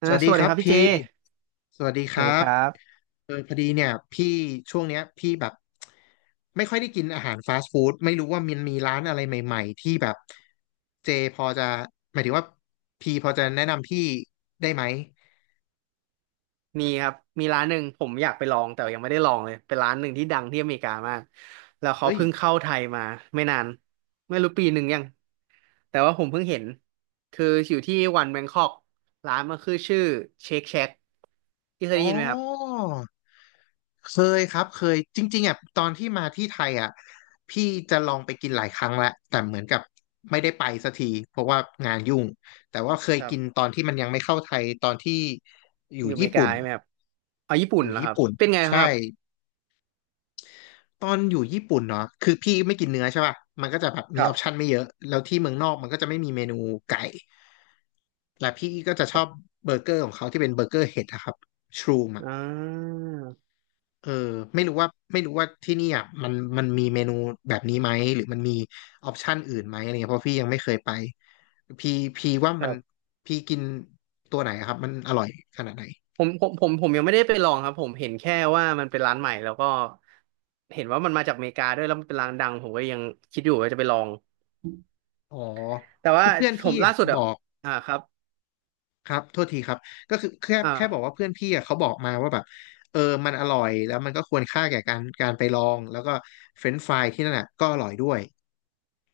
สวัสสดีวัสคดีรัคบรับพี่เจพี่สวัสดีสควัรัสดีคบรับพอดีเนี่ยพี่ช่วงเนี้ยพี่แบบไม่ค่อยได้กินอาหารฟาสต์ฟู้ดไม่รู้ว่ามันมีร้านอะไรใหม่ๆที่แบบเจพอจะหมายถึงว่าพี่พอจะแนะนำพี่ได้ไหมมีครับมีร้านหนึ่งผมอยากไปลองแต่ยังไม่ได้ลองเลยเป็นร้านหนึ่งที่ดังที่อเมริกามากแล้วเขาเอ้ยเพิ่งเข้าไทยมาไม่นานไม่รู้ปีหนึ่งยังแต่ว่าผมเพิ่งเห็นคืออยู่ที่วันแบงคอกร้านมันคือชื่อเชคแช a กที่เคยอ๋อ ได้ยินไหมครับเคยครับเคยจริงๆอ่ะตอนที่มาที่ไทยอ่ะพี่จะลองไปกินหลายครั้งแล้วแต่เหมือนกับไม่ได้ไปสักทีเพราะว่างานยุ่งแต่ว่าเคยครับกินตอนที่มันยังไม่เข้าไทยตอนที่อยู่อยู่อเมญี่ริกาปุ่นใช่ไหมครับเอาญี่อปุ่นยู่เหรอคญี่รับปุ่นเป็นไงครัใช่บตอนอยู่ญี่ปุ่นเนาะคือพี่ไม่กินเนื้อใช่ป่ะมันก็จะแบบมีคอรับอปชันไม่เยอะแล้วที่เมืองนอกมันก็จะไม่มีเมนูไก่และพี่ก็จะคชรัอบบเบอร์เกอร์ของเขาที่เป็นเบอร์เกอร์เห็ดอะครับชรูมอะ อ่เออไม่รู้ว่าที่นี่อ่ะมันมีเมนูแบบนี้ไหมหรือมันมีออปชันอื่นไหมอะไรเงี้ยเพราะพี่ยังไม่เคยไปพี่พี่ว่ามันา พี่กินตัวไหนอะครับมันอร่อยขนาดไหนผมยังไม่ได้ไปลองครับผมเห็นแค่ว่ามันเป็นร้านใหม่แล้วก็เห็นว่ามันมาจากอเมริกาด้วยแล้วมันเป็นร้านดังผมก็ยังคิดอยู่ว่าจะไปลองอ๋อแต่ว่าคือเพื่อนผพี่มล่าอะสุดบอ่ะอกอ่าครับครับโทษทีครับก็คือแค่บอกว่าอ่าเพื่อนพี่อะเขาบอกมาว่าแบบเออมันอร่อยแล้วมันก็ควรค่าแก่การไปลองแล้วก็เฟรนช์ฟรายที่นั่นอ่ะก็อร่อยด้วย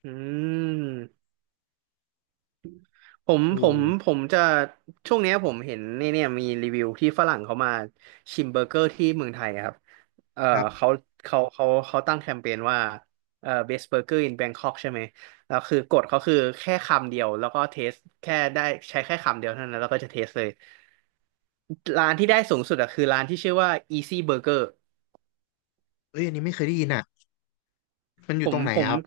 อืม ผมเอผมผอมจะช่วงเนี้ยผมเห็นเนี่ยเนี่ยมีรีวิวที่ฝรั่งเขามาชิมเบอร์เกอร์ที่เมืองไทยครับเออครับเขาเขาตั้งแคมเปญว่าเออ best burger in Bangkok ใช่ไหมแล้วคือกฎเขาคือแค่คำเดียวแล้วก็เทสแค่ได้ใช้แค่คำเดียวเท่านั้นแล้วก็จะเทสเลย ร้านที่ได้สูงสุดอะคือร้านที่ชื่อว่า Easy Burger เอ้ยอันนี้ไม่เคยได้ยินอ่ะมันอผยู่ตมรงไหนผมอะครับ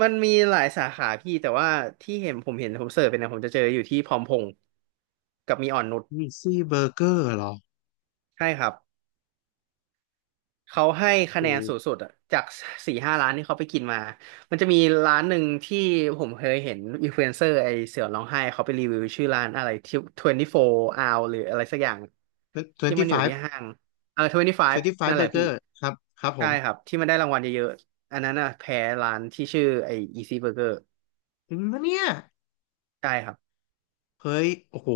มันมีหลายสาขาพี่แต่ว่าที่เห็นผมเสิร์ชไปเนะผมจะเจออยู่ที่พร้อมพงษ์กับมีอ่อนนุช Easy Burger เหรอใช่ครับ เขาให้คะโอแนนสูง้ สุดอะจากสี่ห้าร้านที่เขาไปกินมา มันจะมีร้านหนึ่งที่ผมเคยเห็นอินฟลูเอนเซอร์ไอเสือร้องไห้เขาไปรีวิวชื่อร้านอะไรที่24 hour หรืออะไรสักอย่างที่มันอยู่25 ที่ห้างเออ25นั่นแหละ25์เกพี่อร์ครับครับผใช่ครัมบที่มันได้รางวัลเยอะๆอันนั้นอะแพ้ร้านที่ชื่อไอ Easy Burger ถึงแล้วเนี่ยใช่ครับเฮ้ยโอ้โห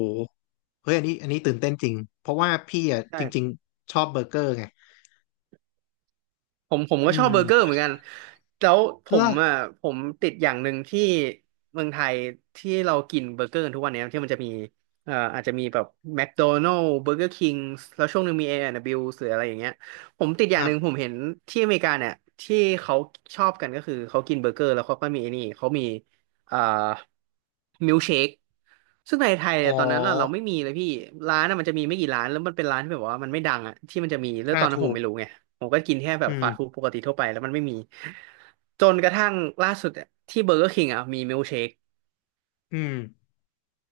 เฮ้ยอันนี้ตื่นเต้นจริงเพราะว่าพี่อ่ะจริงใช่ ๆชอบเบอร์เกอร์ไงผมก็อืชอบมเบอร์เกอร์เหมือนกันแล้วผเลมกอ่ะผมติดอย่างหนึ่งที่เมืองไทยที่เรากินเบอร์เกอร์กันทุกวันเนี้ยที่มันจะมีอาจจะมีแบบแมคโดนัล s ์เบอร์เกอร์คิงแล้วช่วงหนึ่งมีเอแอนด์ดับเบิลยูหรืออะไรอย่างเงี้ยผมติดอคย่างรัหบนึ่งผมเห็นที่อเมริกาเนี่ยที่เขาชอบกันก็คือเขากินเบอร์เกอร์แล้วเขาก็มีไอ้นี่เขามีเอ่อมิลเชคซึ่งในไทยอ๋อตอนนั้นน่ะเราไม่มีเลยพี่ร้านน่ะมันจะมีไม่กี่ร้านแล้วมันเป็นร้านที่แบบว่ามันไม่ดังอ่ะที่มันจะมีแล้วตอ่าอนนั้นถูผมกไม่รู้ไง ผมก็กินแค่แบอืบฟาสต์ฟู้ดมปกติทั่วไปแล้วมันไม่มีจนกระทั่งล่าสุดอะที่เบอร์เกอร์คิงอ่ะมีมิลเชคอืม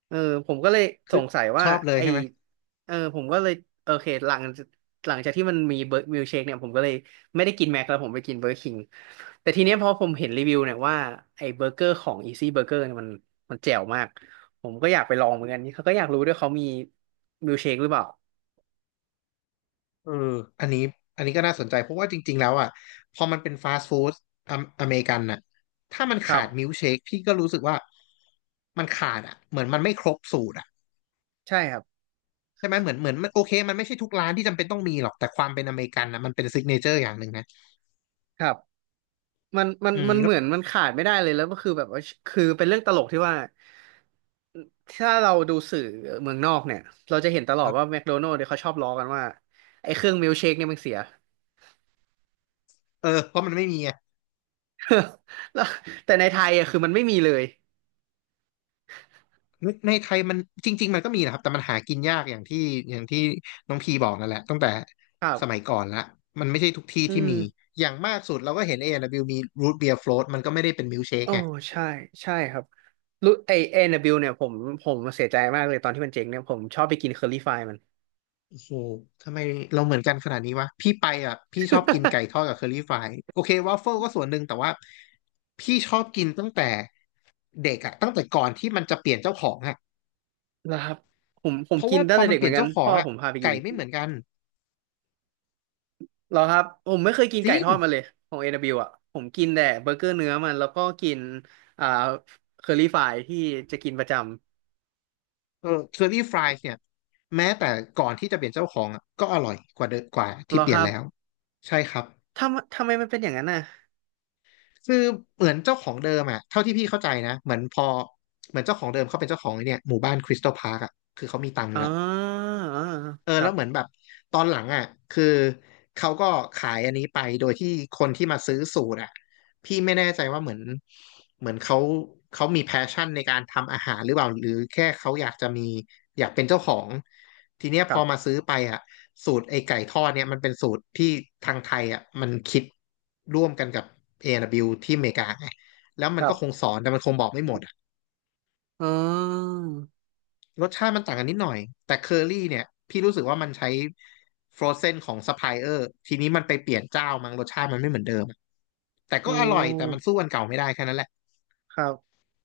เออผมก็เลยคืสองสัยชว่าอบเลยไอใช่ไหมเออผมก็เลยโอเคหลังจากที่มันมีเบอร์มิลเชคเนี่ยผมก็เลยไม่ได้กินแม็กแล้วผมไปกินเบอร์คิงแต่ทีเนี้ยพอผมเห็นรีวิวเนี่ยว่าไอเบอร์เกอร์ของอีซี่เบอร์เกอร์นี่ยมันมันแจ๋วมากผมก็อยากไปลองเหมือนกันเขาก็อยากรู้ด้วยเขามีมิลเชคหรือเปล่าเอออันนี้อันนี้ก็น่าสนใจเพราะว่าจริงๆแล้วอ่ะพอมันเป็นฟาสต์ฟู้ดอเมริกันน่ะถ้ามันคขารัดมิลค์บเชคพี่ก็รู้สึกว่ามันขาดอ่ะเหมือนมันไม่ครบสูตรอ่ะ ใช่ครับใช่ไหมเหมือนมันโอเคมันไม่ใช่ทุกร้านที่จำเป็นต้องมีหรอกแต่ความเป็นอเมริกันนะมันเป็นซิกเนเจอร์อย่างหนึ่งนะครับ มันมันอืมมันแล้เหวมือนมันขาดไม่ได้เลยแล้วก็คือแบบว่าคือเป็นเรื่องตลกที่ว่าถ้าเราดูสื่อเมืองนอกเนี่ยเราจะเห็นตลอคดรัว่าบแมคโดนัลด์เนี่ยเขาชอบล้อกันว่าไอ้เครื่องมิลค์เชคเนี่ยมันเสีย เออเพราะมันไม่มีอะ แล้วแต่ในไทยอ่ะคือมันไม่มีเลยในไทยมันจริงๆมันก็มีนะครับแต่มันหากินยากอย่างที่อย่างที่น้องพีบอกนั่นแหละตั้งแต่ครัสมัยบก่อนละมันไม่ใช่ทุกที่อืที่มมีอย่างมากสุดเราก็เห็น A&W มีรูทเบียร์โฟล t มันก็ไม่ได้เป็นมิลค์เชคโอ้ไง ใช่ใช่ครับรู้ไอเอนนบิลเนี่ยผมผมเสียใจมากเลยตอนที่มันเจ๊งเนี่ยผมชอบไปกินเคอรี่ฟมันโอ้โหทำไมเราเหมือนกันขนาดนี้วะพี่ไปอ่ะพี่ชอบกินไก่ทอดกับเคอรี่ฟรายโอเควาฟเฟิลก็ส่วนหนึ่งแต่ว่าพี่ชอบกินตั้งแต่เด็กอ่ะตั้งแต่ก่อนที่มันจะเปลี่ยนเจ้าของอ่ะนะครับผมผเพมราะกิว่านพตั้งอแต่มันเด็กเปเหลี่มืยอนนกันเจ้าขอพ่งออ่ะผมพาไปกิไก่น ไม่เหมือนกันเหรอครับผมไม่เคยกินจไก่ริงทอดมาเลยของ A&W อดับเบิลยูอ่ะผมกินแต่เบอร์เกอร์เนื้อมันแล้วก็กินอ่าเคอรี่ฟรายที่จะกินประจเออเคอรี่ฟรายเนี่ยแม้แต่ก่อนที่จะเปลี่ยนเจ้าของอ่ะก็อร่อยกว่าเดิมกว่าำเหที่รอเปลี่คยนรับแล้วใช่ครับทำไมมันเป็นอย่างนั้นน่ะคือเหมือนเจ้าของเดิมอ่ะเท่าที่พี่เข้าใจนะเหมือนพอเหมือนเจ้าของเดิมเขาเป็นเจ้าของไอ้เนี่ยหมู่บ้านคริสตัลพาร์คอ่ะคือเขามีตังค์อ๋อแล้ว อ๋อเออครัแล้วบเหมือนแบบตอนหลังอ่ะคือเขาก็ขายอันนี้ไปโดยที่คนที่มาซื้อสูตรอ่ะพี่ไม่แน่ใจว่าเหมือนเขาเขามีแพชชั่นในการทำอาหารหรือเปล่าหรือแค่เขาอยากจะมีอยากเป็นเจ้าของทีเนี้ยคพอรับมาซื้อไปอ่ะสูตรไอ้ไก่ทอดเนี่ยมันเป็นสูตรที่ทางไทยอ่ะมันคิดร่วมกันกับ A&W ที่อเมริกาไงแล้วมัคนรัก็คงบสอนแต่มันคงบอกไม่หมด อ๋อรสชาติมันต่างกันนิดหน่อยแต่เคอรี่เนี่ยพี่รู้สึกว่ามันใช้ฟรอเซนของซัพพลายเออร์ทีนี้มันไปเปลี่ยนเจ้ามั้งรสชาติมันไม่เหมือนเดิมแต่อืก็อร่อยแต่มันสู้มอันเก่าไม่ได้แค่นั้นแหละครับ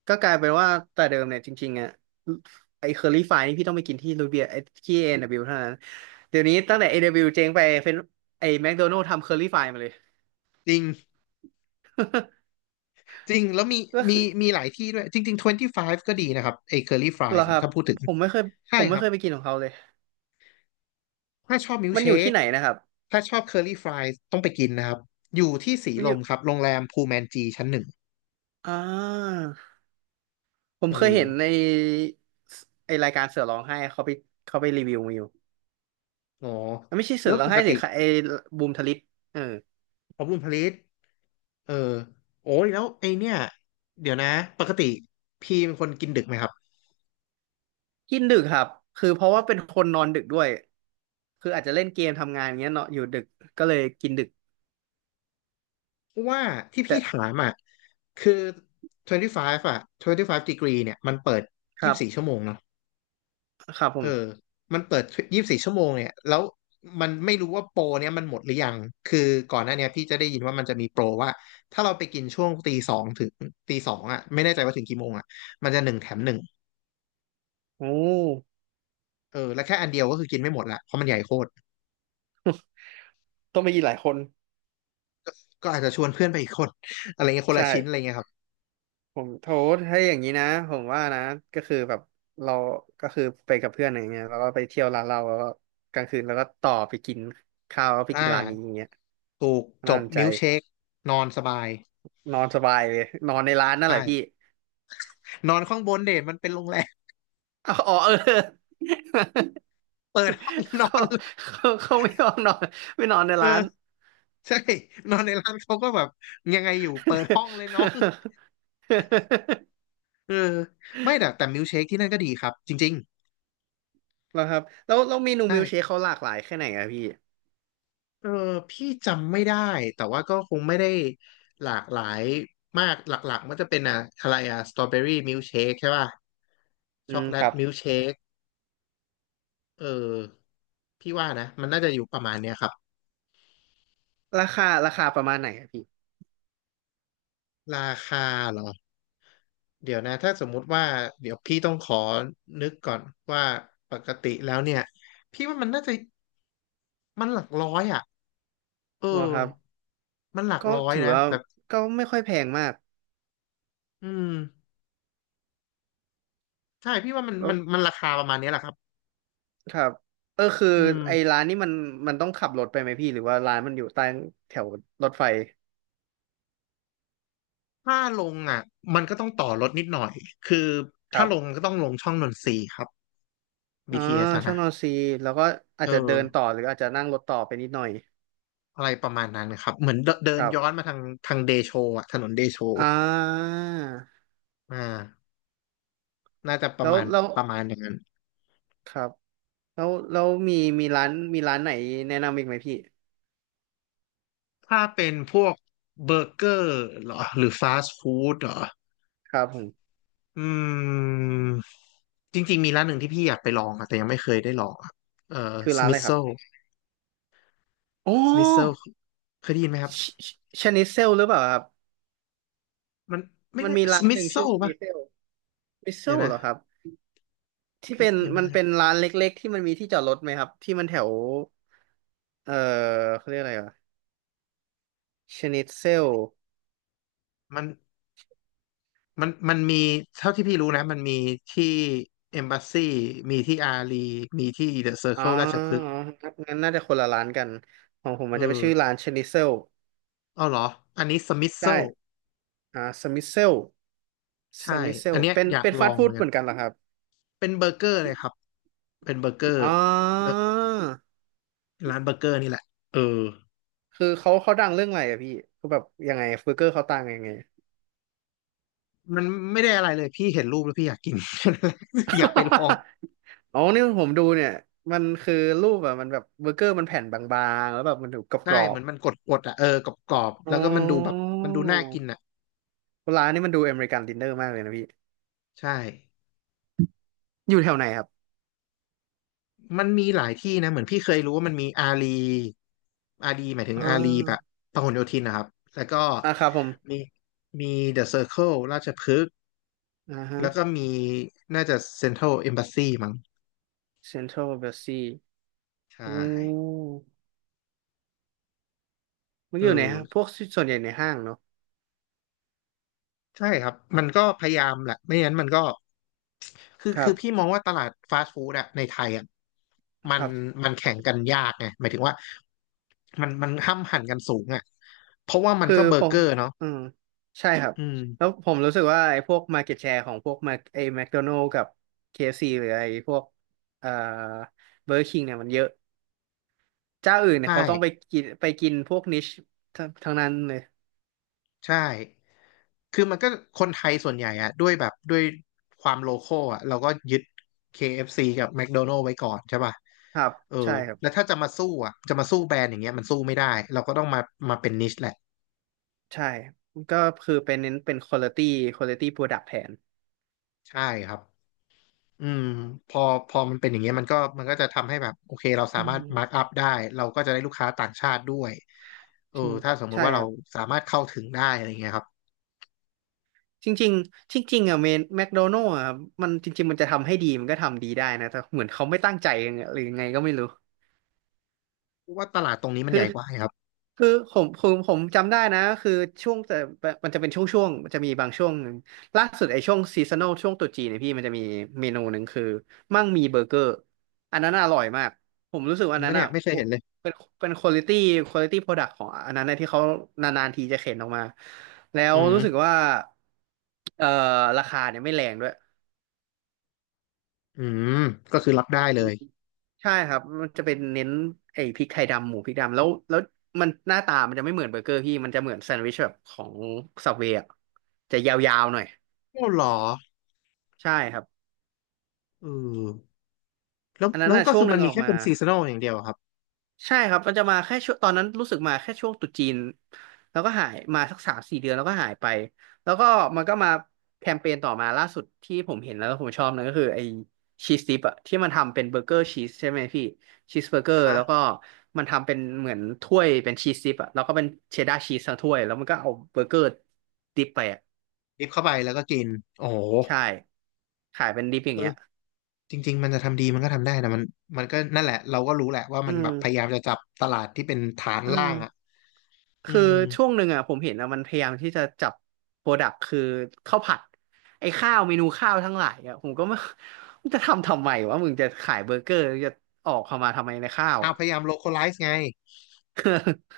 ก็กลายเป็นว่าแต่เดิมเนี่ยจริงๆอ่ะไอ้เคอรี่ฟรายนี่พี่ต้องไปกินที่รูเบียไอ้ที่ A&W เบิลยูเท่านั้นเดี๋ยวนี้ตั้งแต่ A&W เบิลยูเจ๊งไปเป็นไอ้แมคโดนัลด์ทำเคอรี่ฟรายมาเลย จริงจริงแล้วมี ก็มีคือ มีหลายที่ด้วยจริงๆ25ก็ดีนะครับไอ้เคอรี่ฟราเหยรอส์คนะรับถ้าพูดถึงผมไม่เคยผใช่มคไม่รัเคบยไปกินของเขาเลยถ้าชอบมิลค์มันเชอยู่คที่ไหนนะครับถ้าชอบเคอรี่ฟรายส์ต้องไปกินนะครับอยู่ที่สีมันลอมยู่ครับโรงแรมพูแมนจีชั้นหนึ่งอ่าผมเออเคยเห็นในไอรายการเสือร้องไห้เขาไปรีวิวมาอยู่อ๋ออ่ะไม่ใช่เสืแล้อวร้อปงกไห้ติสิค่ะไอบูมทลิปเออขอบคุณพลิต เออโอ้ยแล้วไอเนี่ยเดี๋ยวนะปกติพี่เป็นคนกินดึกไหมครับกินดึกครับคือเพราะว่าเป็นคนนอนดึกด้วยคืออาจจะเล่นเกมทำงานอย่างเงี้ยเนาะอยู่ดึกก็เลยกินดึกว่าที่พี่แต่ถามอ่ะคือ25อ่ะ25 degree เนี่ยมันเปิดครับ24ชั่วโมงเนาะครับผเออมมันเปิด24ชั่วโมงเนี่ยแล้วมันไม่รู้ว่าโปรเนี่ยมันหมดหรือยังคือก่อนหน้าเนี่ยพี่จะได้ยินว่ามันจะมีโปรว่าถ้าเราไปกินช่วงตีสองถึงตีสองอ่ะไม่แน่ใจว่าถึงกี่โมงอ่ะมันจะหนึ่งแถมหนึ่งโอ้เออแล้วแค่อันเดียวก็คือกินไม่หมดละเพราะมันใหญ่โคตรต้องไปกินหลายคนก็อาจจะชวนเพื่อนไปอีกคนอะไรเงี้ยคนใช่ ละชิ้นอะไรเงี้ยครับ ผมโทษให้อย่างนี้นะผมว่านะก็คือแบบเราก็คือไปกับเพื่อนอยไรเงี้ยแล้วก็ไปเที่ยวร้านเราแล้วก็กลางคืนแล้วก็ต่อไปกินข้าวแล้วไปอ่กินร้านนี้อาย่างเงี้ยถูกจน่าบสนใจมิลค์เชคนอนสบายนอนสบายเลยนอนในร้านนั่นใช่แหละพี่นอนข้างบนเด่นมันเป็นโรงแรม เอาอ๋อเออ เปิดห้อง นอเขาน เลยเขาไม่ยอมนอนไม่นอนในร้าน เออใช่นอนในร้านเขาก็แบบยังไงอยู่เปิดห้องเลยน้อง เออไม่แต่มิลค์เชคที่นั่นก็ดีครับจริง แล้วครับแล้วเมๆนูใช่มิลเชคเขาหลากหลายแค่ไหนอะพี่เออพี่จำไม่ได้แต่ว่าก็คงไม่ได้หลากหลายมากหลักๆมันจะเป็นอะอะไรอะสตรอเบอรี่มิลค์เชคใช่ป่ะอืช็อกมโกแลคตรับมิลค์เชคเออพี่ว่านะมันน่าจะอยู่ประมาณเนี้ยครับราคาประมาณไหนอะพี่ราคาเหรอ เดี๋ยวนะถ้าสมมุติว่าเดี๋ยวพี่ต้องขอนึกก่อนว่าปกติแล้วเนี่ยพี่ว่ามันน่าจะมันหลักร้อยอ่ะเออ๋ออครับ มันหลักก็ร้อยถือนะว่าแต่ก็ไม่ค่อยแพงมากอืมใช่พี่ว่ามันแล้มัวนมันราคาประมาณเนี้ยแหละครับครับเออคืออืไอ้มร้านนี้มันต้องขับรถไปไหมพี่หรือว่าร้านมันอยู่ใต้แถวรถไฟถ้าลงอ่ะมันก็ต้องต่อรถนิดหน่อยคือคถ้ารับลงก็ต้องลงช่องนนทรีย์ครับ อ่า BTS อสอะช่องนะนอนซีแล้วก็อาเออจจะเดินต่อหรืออาจจะนั่งรถต่อไปนิดหน่อยอะไรประมาณนั้นนะครับเหมือนเดิคนรัย้อนบมาทางเดโชอ่ะถนนเดโชอ่าอ่าน่าจะปแล้ระวมาณแล้วประมาณอย่างนั้น ครับแล้วมีมีร้านไหนแนะนำอีกไหมพี่ถ้าเป็นพวกเบอร์เกอร์เหรอหรือฟาสต์ฟู้ดเหรอ ครับผมอืม จริงๆมีร้านหนึ่งที่พี่อยากไปลองอะแต่ยังไม่เคยได้ลองอะเอ่อคือสร้านมิ อะไร t คโซรับอ๋อสมิ t โซเคยได้ยินไหมครับ ชชชนิเซลหรือเปล่าครับมันไม่มันได้มีสร้านมิ ห t นึ่งโซชื่อชป่ะนิเซลมิเซเดี๋ยวลนะเหรอครับ ที่เอเป็สนเอ็มมันเป็นร้านเล็กๆที่มันมีที่จอดรถไหมครับที่มันแถวเออเขาเรียกอะไรอ่ะชนิตเซลมันมันมีเท่าที่พี่รู้นะมันมีที่เอมบ s สซีมีที่อารีมีที่เดอะเซอร์อ๋อเคิลราชพฤกษ์ครับงั้นน่าจะคนละร้านกันของผมเอมันจะไปนอชื่อร้านชนิตเซลเอาเหรอ อันนี้สมิ t โซใช่อ่าสมิเซลสใช่ มิเซอัลนเนี้ยเป็นอยากลอฟาสต์งเหฟู้มือดนเหกัน มือนกันเหรอครับเป็นเบอร์เกอร์เลยครับ เป็นเบอร์เกอร์อ๋แล้วอร้านเบอร์เกอร์นี่แหละเออคือเขาดังเรื่องอะไรอะพี่คือแบบยังไงเบอร์เกอร์เขาต่างยังไง มันไม่ได้อะไรเลยพี่เห็นรูปแล้วพี่อยากกิน อยากไปลอง อ๋อนี่ผมดูเนี่ยมันคือรูปอะมันแบบเบอร์เกอร์มันแผ่นบางๆแล้วแบบมันถูกกใช่รอเหมืบ อนมันกดๆอ่ะเออกรอบๆอ๋แล้วก็มันดูแบบอมันดูน่ากินอ่ะร้านนี้มันดูอเมริกันดินเนอร์มากเลยนะพี่ใช่อยู่แถวไหนครับมันมีหลายที่นะเหมือนพี่เคยรู้ว่ามันมีอารีอารีหมายถึงอ่อารีแบบาพหลโยธินนะครับแล้วก็อ่าครับผมมีมีเดอะเซอร์เคิลราชพฤกษ์อ่าฮะแล้วก็มีน่าจะเซ็นทรัลเอมบาซีมั้งเซ็นทรัลเบลซีใช่อืมมันเออยู่ในอห้างพวกส่วนใหญ่ในห้างเนาะใช่ครับมันก็พยายามแหละไม่งั้นมันก็ คือครัคือพี่บมองว่าตลาดฟาสต์ฟู้ดอะในไทยอะมัคนรับมันแข่งกันยากไงหมายถึงว่ามันห้ำหั่นกันสูงอะเพราะว่ามันคือก็เบอผร์เกมอร์เนาะอืมใช่ครับอืแล้วมผมรู้สึกว่าไอ้พวก market share ของพวก Mac ไอ้ McDonald's กับ KFC หรือไอ้พวกเอ่อ Burger King เนี่ยมันเยอะเจ้าอื่นเนี่ยใช่เขาต้องไปไปกินพวกนิชทั้งนั้นเลยใช่คือมันก็คนไทยส่วนใหญ่อะด้วยแบบด้วยความโลคอลอะเราก็ยึด KFC กับ McDonald's ไว้ก่อนใช่ป่ะครับเออใช่ครัแล้วบ ถ้าจะมาสู้อะจะมาสู้แบรนด์อย่างเงี้ยมันสู้ไม่ได้เราก็ต้องมาเป็นนิชแหละใช่ก็คือเป็นเน้นเป็น quality product แทนใช่ครับ อืมพอพอมันเป็นอย่างเงี้ยมันก็จะทำให้แบบโอเคเราสาอืมารมถมาร์กอัพได้เราก็จะได้ลูกค้าต่างชาติด้วยเออจริงถ้าสมมุใช่ติว่าคเรารับสามารถเข้าถึงได้อะไรเงี้ยครับจริงๆจริงๆอ่ะเมนแมคโดนัลด์อ่ะมันจริงๆมันจะทำให้ดีมันก็ทำดีได้นะแต่เหมือนเขาไม่ตั้งใจยังไงหรือยังไงก็ไม่รู้ เพราะว่าตลาดตรงนี้มันคือใหญ่กว่าไงครับคือผมจำได้นะคือช่วงแต่มันจะเป็นช่วงจะมีบางช่วงหนึ่งล่าสุดไอ้ช่วงซีซัน a ลช่วงตรุษจีนเนี่ยพี่มันจะมีเมนูหนึ่งคือมั่งมีเบอร์เกอร์อันนั้นอร่อยมากผมรู้สึกจว่าริอังนนั้ปะนเนี่อ่ะยไม่เคยเห็นเลยเป็นเป็นควอลิตี้ควอลิตี้โปรดักต์ของอันนั้นนะที่เขานานๆทีจะเข็นออกมาแล้วอืมรู้สึกว่าเอ่อราคาเนี่ยไม่แรงด้วย อืมก็คือรับได้เลยใช่ครับ มันจะเป็นเน้นไอ้พริกไทยดำหมูพริกดำแล้วมันหน้าตามันจะไม่เหมือนเบอร์เกอร์พี่มันจะเหมือนแซนด์วิชแบบของสับเวย์จะยาวๆหน่อยโอ้เหรอใช่ครับเอออันนั้แล้นวน่ะก็ช่วคืงอหมันึ่นงอมีอกแค่มา เป็นซีซันอลอย่างเดียวอะครับใช่ครับมันจะมาแค่ช่วงตอนนั้นรู้สึกมาแค่ช่วงตรุษจีนแล้วก็หายมาสักสามสี่เดือนแล้วก็หายไปแล้วก็มันก็มาแคมเปญต่อมาล่าสุดที่ผมเห็นแล้วผมชอบนนก็คือไอ้ชีสดิปอะที่มันทำเป็นเบอร์เกอร์ชีสใช่ไหมพี่ชีสเบอร์เกอนะร์ฮะแล้วก็มันทำเป็นเหมือนถ้วยเป็นชีสดิปอะแล้วก็เป็นเชดดาร์ชีสทั้งถ้วยแล้วมันก็เอาเบอร์เกอร์ดิปไปอะดิบเข้าไปแล้วก็กินโอ้โหใช่ขายเป็นดิปอเอย่างอเงี้ยจริงๆมันจะทำดีมันก็ทำได้นะมันมันก็นั่นแหละเราก็รู้แหละว่าอืมันแบบพยามยามจะจับตลาดที่เป็นฐานอืล่างอ่ะม อืคือม ช่วงหนึ่งอ่ะผมเห็นอ่ะมันพยายามที่จะจับโปรดักต์คือข้าวผัดไอ้ข้าวเมนูข้าวทั้งหลายอ่ะผมก็ไม่ มึงจะทำทำไมวะมึงจะขายเบอร์เกอร์จะออกความาทำไมในข้าวเอาอ่ะ พยายาม localize ไง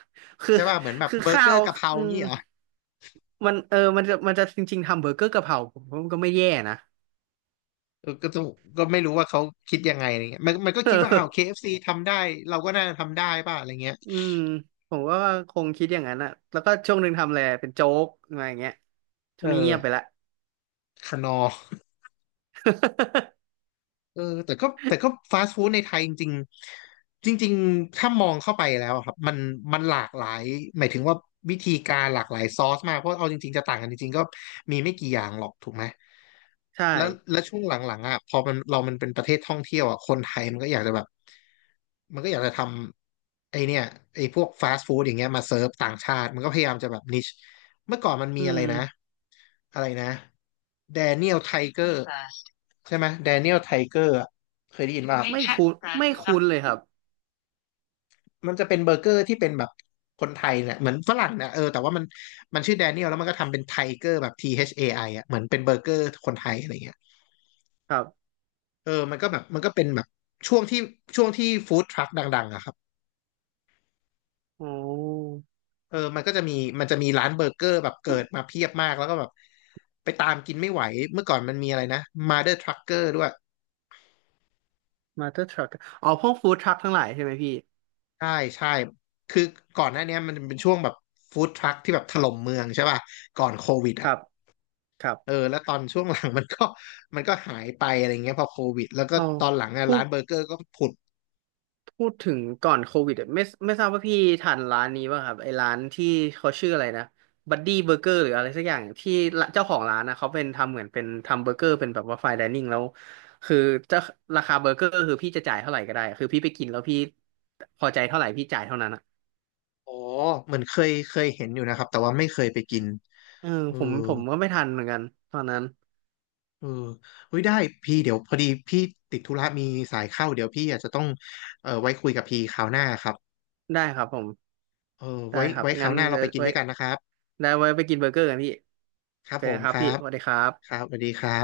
คือใช่ป่ะเหมือนแบบเบอร์เกข้าอวร์กะเพราอืมงี้เหรอมันจริงๆทำเบอร์เกอร์กะเพราผมว่ามันก็ไม่แย่นะ เออก็ต้องก็ไม่รู้ว่าเขาคิดยังไงอะไรเงี้ยมันก็เคิดว่าอ้าว ออ KFC ทำได้เราก็น่าจะทำได้ป่ะอะไรเงี้ยอืมผมก็คงคิดอย่างนั้นอ่ะแล้วก็ช่วงหนึ่งทำอะไรเป็นโจ๊กอะไรอย่างเงี้ยช่เอวงอนี้เงียบไปละ คนอ เออแต่ก็ฟาสต์ฟู้ดในไทยจริงๆจริงๆถ้ามองเข้าไปแล้วอะครับมันมันหลากหลายหมายถึงว่าวิธีการหลากหลายซอสมากเพราะเอาจริงๆจะต่างกันจริงๆก็มีไม่กี่อย่างหรอกถูกไหม ใช่แล้วช่วงหลังๆอ่ะพอมันเรามันเป็นประเทศท่องเที่ยวอ่ะคนไทยมันก็อยากจะแบบมันก็อยากจะทำไอเนี่ยไอพวกฟาสต์ฟู้ดอย่างเงี้ยมาเซิร์ฟต่างชาติมันก็พยายามจะแบบนิชเมื่อก่อนมันมีอือะไรมนะอะไรนะแดเนียลไทเกอร์ ใช่ไหมแดเนียลไทเกอร์เคยได้ยินป่ะครับไม่ไม่ใช่คุ้นไม่นะครับคุ้นเลยครับ มันจะเป็นเบอร์เกอร์ที่เป็นแบบคนไทยเนี่ยเหมือนฝรั่งเนี่ยเออแต่ว่ามันมันชื่อแดเนียลแล้วมันก็ทำเป็นไทเกอร์แบบ T H A I อไออ่ะเหมือนเป็นเบอร์เกอร์คนไทยอะไรเงี้ยครับเออมันก็แบบมันก็เป็นแบบช่วงที่ช่วงที่ฟู้ดทรัคดังๆอะครับอ๋อเออมันก็จะมีมันจะมีร้านเบอร์เกอร์แบบเกิดมาเพียบมากแล้วก็แบบไปตามกินไม่ไหวเมื่อก่อนมันมีอะไรนะมาเดอร์ทรัคเกอร์ด้วย มาเตอร์ทรัคอ๋อพวกฟู้ดทรัคทั้งหลายใช่ไหมพี่ใช่ใช่คือก่อนหน้าเนี้ยมันเป็นช่วงแบบฟู้ดทรัคที่แบบถล่มเมืองใช่ป่ะก่อนโควิดคอ่ะรับครับเออแล้วตอนช่วงหลัง มันก็หายไปอะไรเงี้ยพอโควิดแล้วก็อ๋อตอนหลังอะพูร้านเบอร์ดเกอร์ก็ผุดถึงก่อนโควิดอะไม่ทราบว่าพี่ทานร้านนี้ป่ะครับไอ้ร้านที่เขาชื่ออะไรนะบัดดี้เบอร์เกอร์หรืออะไรสักอย่างที่ละเจ้าของร้านนะเขาเป็นทำเหมือนเป็นทำเบอร์เกอร์เป็นแบบว่าไฟน์ไดนิ่งแล้วคือจะราคาเบอร์เกอร์คือพี่จะจ่ายเท่าไหร่ก็ได้คือพี่ไปกินแล้วพี่พอใจเท่าไหร่พี่จ่ายเท่านั้นอะอ๋อเหมือนเคยเห็นอยู่นะครับแต่ว่าไม่เคยไปกินเออเออผมก็ไม่ทันเหมือนกันตอนนั้น เออเฮ้ยได้พี่เดี๋ยวพอดีพี่ติดธุระมีสายเข้าเดี๋ยวพี่อาจจะต้องเออไว้คุยกับพี่คราวหน้าครับได้ครับผมเออได้ไว้ครับครางั้วนหน้าเราเดี๋ยไปวกกินไว้ด้วยกันนะครับได้ไว้ไปกินเบอร์เกอร์กันพี่ครับเจอผกันมครัคบรัพี่บสวัสดีครับครับสวัสดีครับ